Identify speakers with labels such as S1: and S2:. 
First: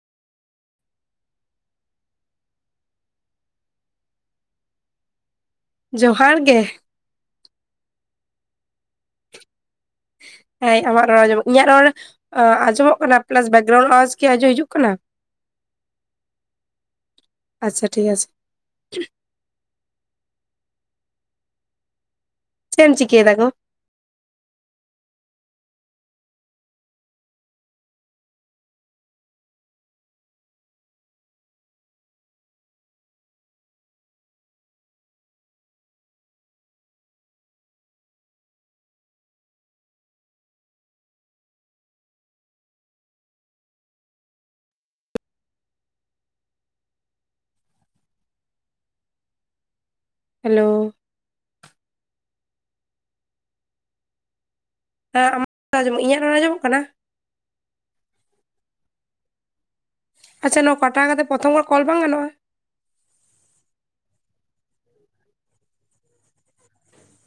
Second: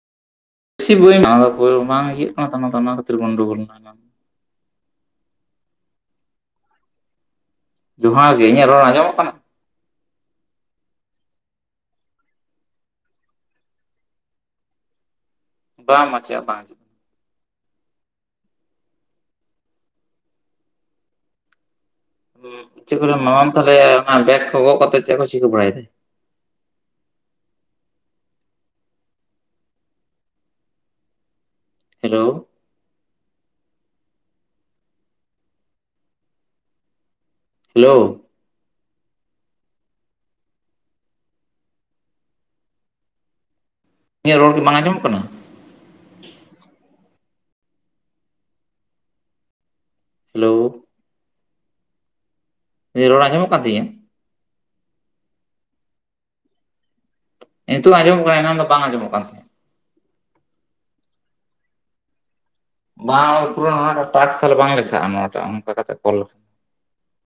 S1: ᱵᱮᱥ ᱵᱚ ᱵᱟᱝ ᱤᱭᱟᱹᱜ ᱠᱟᱱᱟ ᱛᱟᱢᱟ ᱚᱱᱟ ᱠᱷᱟᱹᱛᱤᱨ ᱵᱚᱱᱚᱲ ᱜᱚᱞᱮᱱᱟ᱾
S2: ᱡᱚᱦᱟᱨ ᱜᱮ
S1: ᱱᱚᱶᱟ ᱜᱮ ᱤᱧᱟᱹᱜ ᱨᱚᱲ ᱟᱡᱚᱢᱚᱜ ᱠᱟᱱᱟ᱾
S2: ᱦᱮᱸ ᱟᱢᱟᱜ ᱨᱚᱲ ᱟᱢᱚᱜ ᱤᱧᱟᱹᱜ ᱨᱚᱲ ᱟᱸᱡᱚᱢᱚᱜ ᱠᱟᱱᱟ ᱯᱞᱟᱥ ᱵᱮᱠᱜᱨᱟᱩᱱ ᱚᱣᱟᱡ ᱜᱮ ᱟᱸᱡᱚᱢ ᱦᱤᱡᱩᱜ ᱠᱟᱱᱟ᱾
S1: ᱵᱟᱝ ᱢᱟᱪᱮᱫᱼᱟ ᱵᱟᱝᱪᱮᱫ?
S2: ᱟᱪᱪᱷᱟ ᱴᱷᱤᱠ ᱟᱪᱷᱮ ᱮᱢ
S1: ᱪᱮᱫ
S2: ᱪᱤᱠᱟᱹᱭ ᱫᱟ ᱜᱚ
S1: ᱠᱚᱢ ᱛᱟᱦᱞᱮ ᱚᱱᱟ ᱵᱮᱜ ᱜᱚᱽ ᱠᱟᱛᱮ ᱪᱮᱫ ᱠᱚᱭ ᱪᱤᱠᱟᱹ ᱵᱟᱲᱟᱭᱫᱟᱭ ᱦᱮᱞᱳ ᱦᱮᱞᱳ ᱤᱧᱟᱹᱜ ᱨᱚᱲᱜ ᱠᱤ ᱵᱟᱝ ᱟᱸᱡᱚᱢᱚᱜ ᱠᱟᱱᱟ?
S2: ᱦᱮᱞᱳ
S1: ᱨᱚᱲ ᱟᱡᱚᱢᱚᱜ ᱠᱟᱱ ᱛᱤᱧᱟᱹ?
S2: ᱦᱮᱸ ᱟᱢᱟᱜᱸ ᱤᱧᱟᱹᱜ ᱱᱚ ᱟᱸᱡᱚᱢᱚᱜ ᱠᱟᱱᱟ?
S1: ᱱᱤᱛᱚᱜ ᱟᱸᱡᱚᱢᱚᱜ ᱠᱟᱱᱟ᱾ ᱮᱱᱟᱝ ᱫᱚ ᱵᱟᱝ ᱟᱸᱡᱚᱢᱚᱜ ᱠᱟᱱ ᱛᱟᱦᱮᱸᱫ᱾
S2: ᱟᱪᱪᱷᱟ ᱱᱚᱣᱟ ᱠᱟᱴᱟ ᱠᱟᱛᱮᱮᱫ ᱯᱨᱚᱛᱚᱢ ᱠᱷᱚᱱ ᱠᱚᱞ ᱵᱟᱝ ᱜᱟᱱᱚᱜᱼᱟ᱾
S1: ᱵᱟᱝ ᱯᱩᱨᱟᱹ ᱴᱟᱠᱥ ᱛᱟᱦᱮ ᱵᱟᱝ ᱞᱮᱠᱷᱟᱜᱼᱟ, ᱱᱚᱣᱟᱴᱟᱜ ᱚᱱᱠᱟ ᱠᱟᱛᱮᱫ ᱠᱚᱞ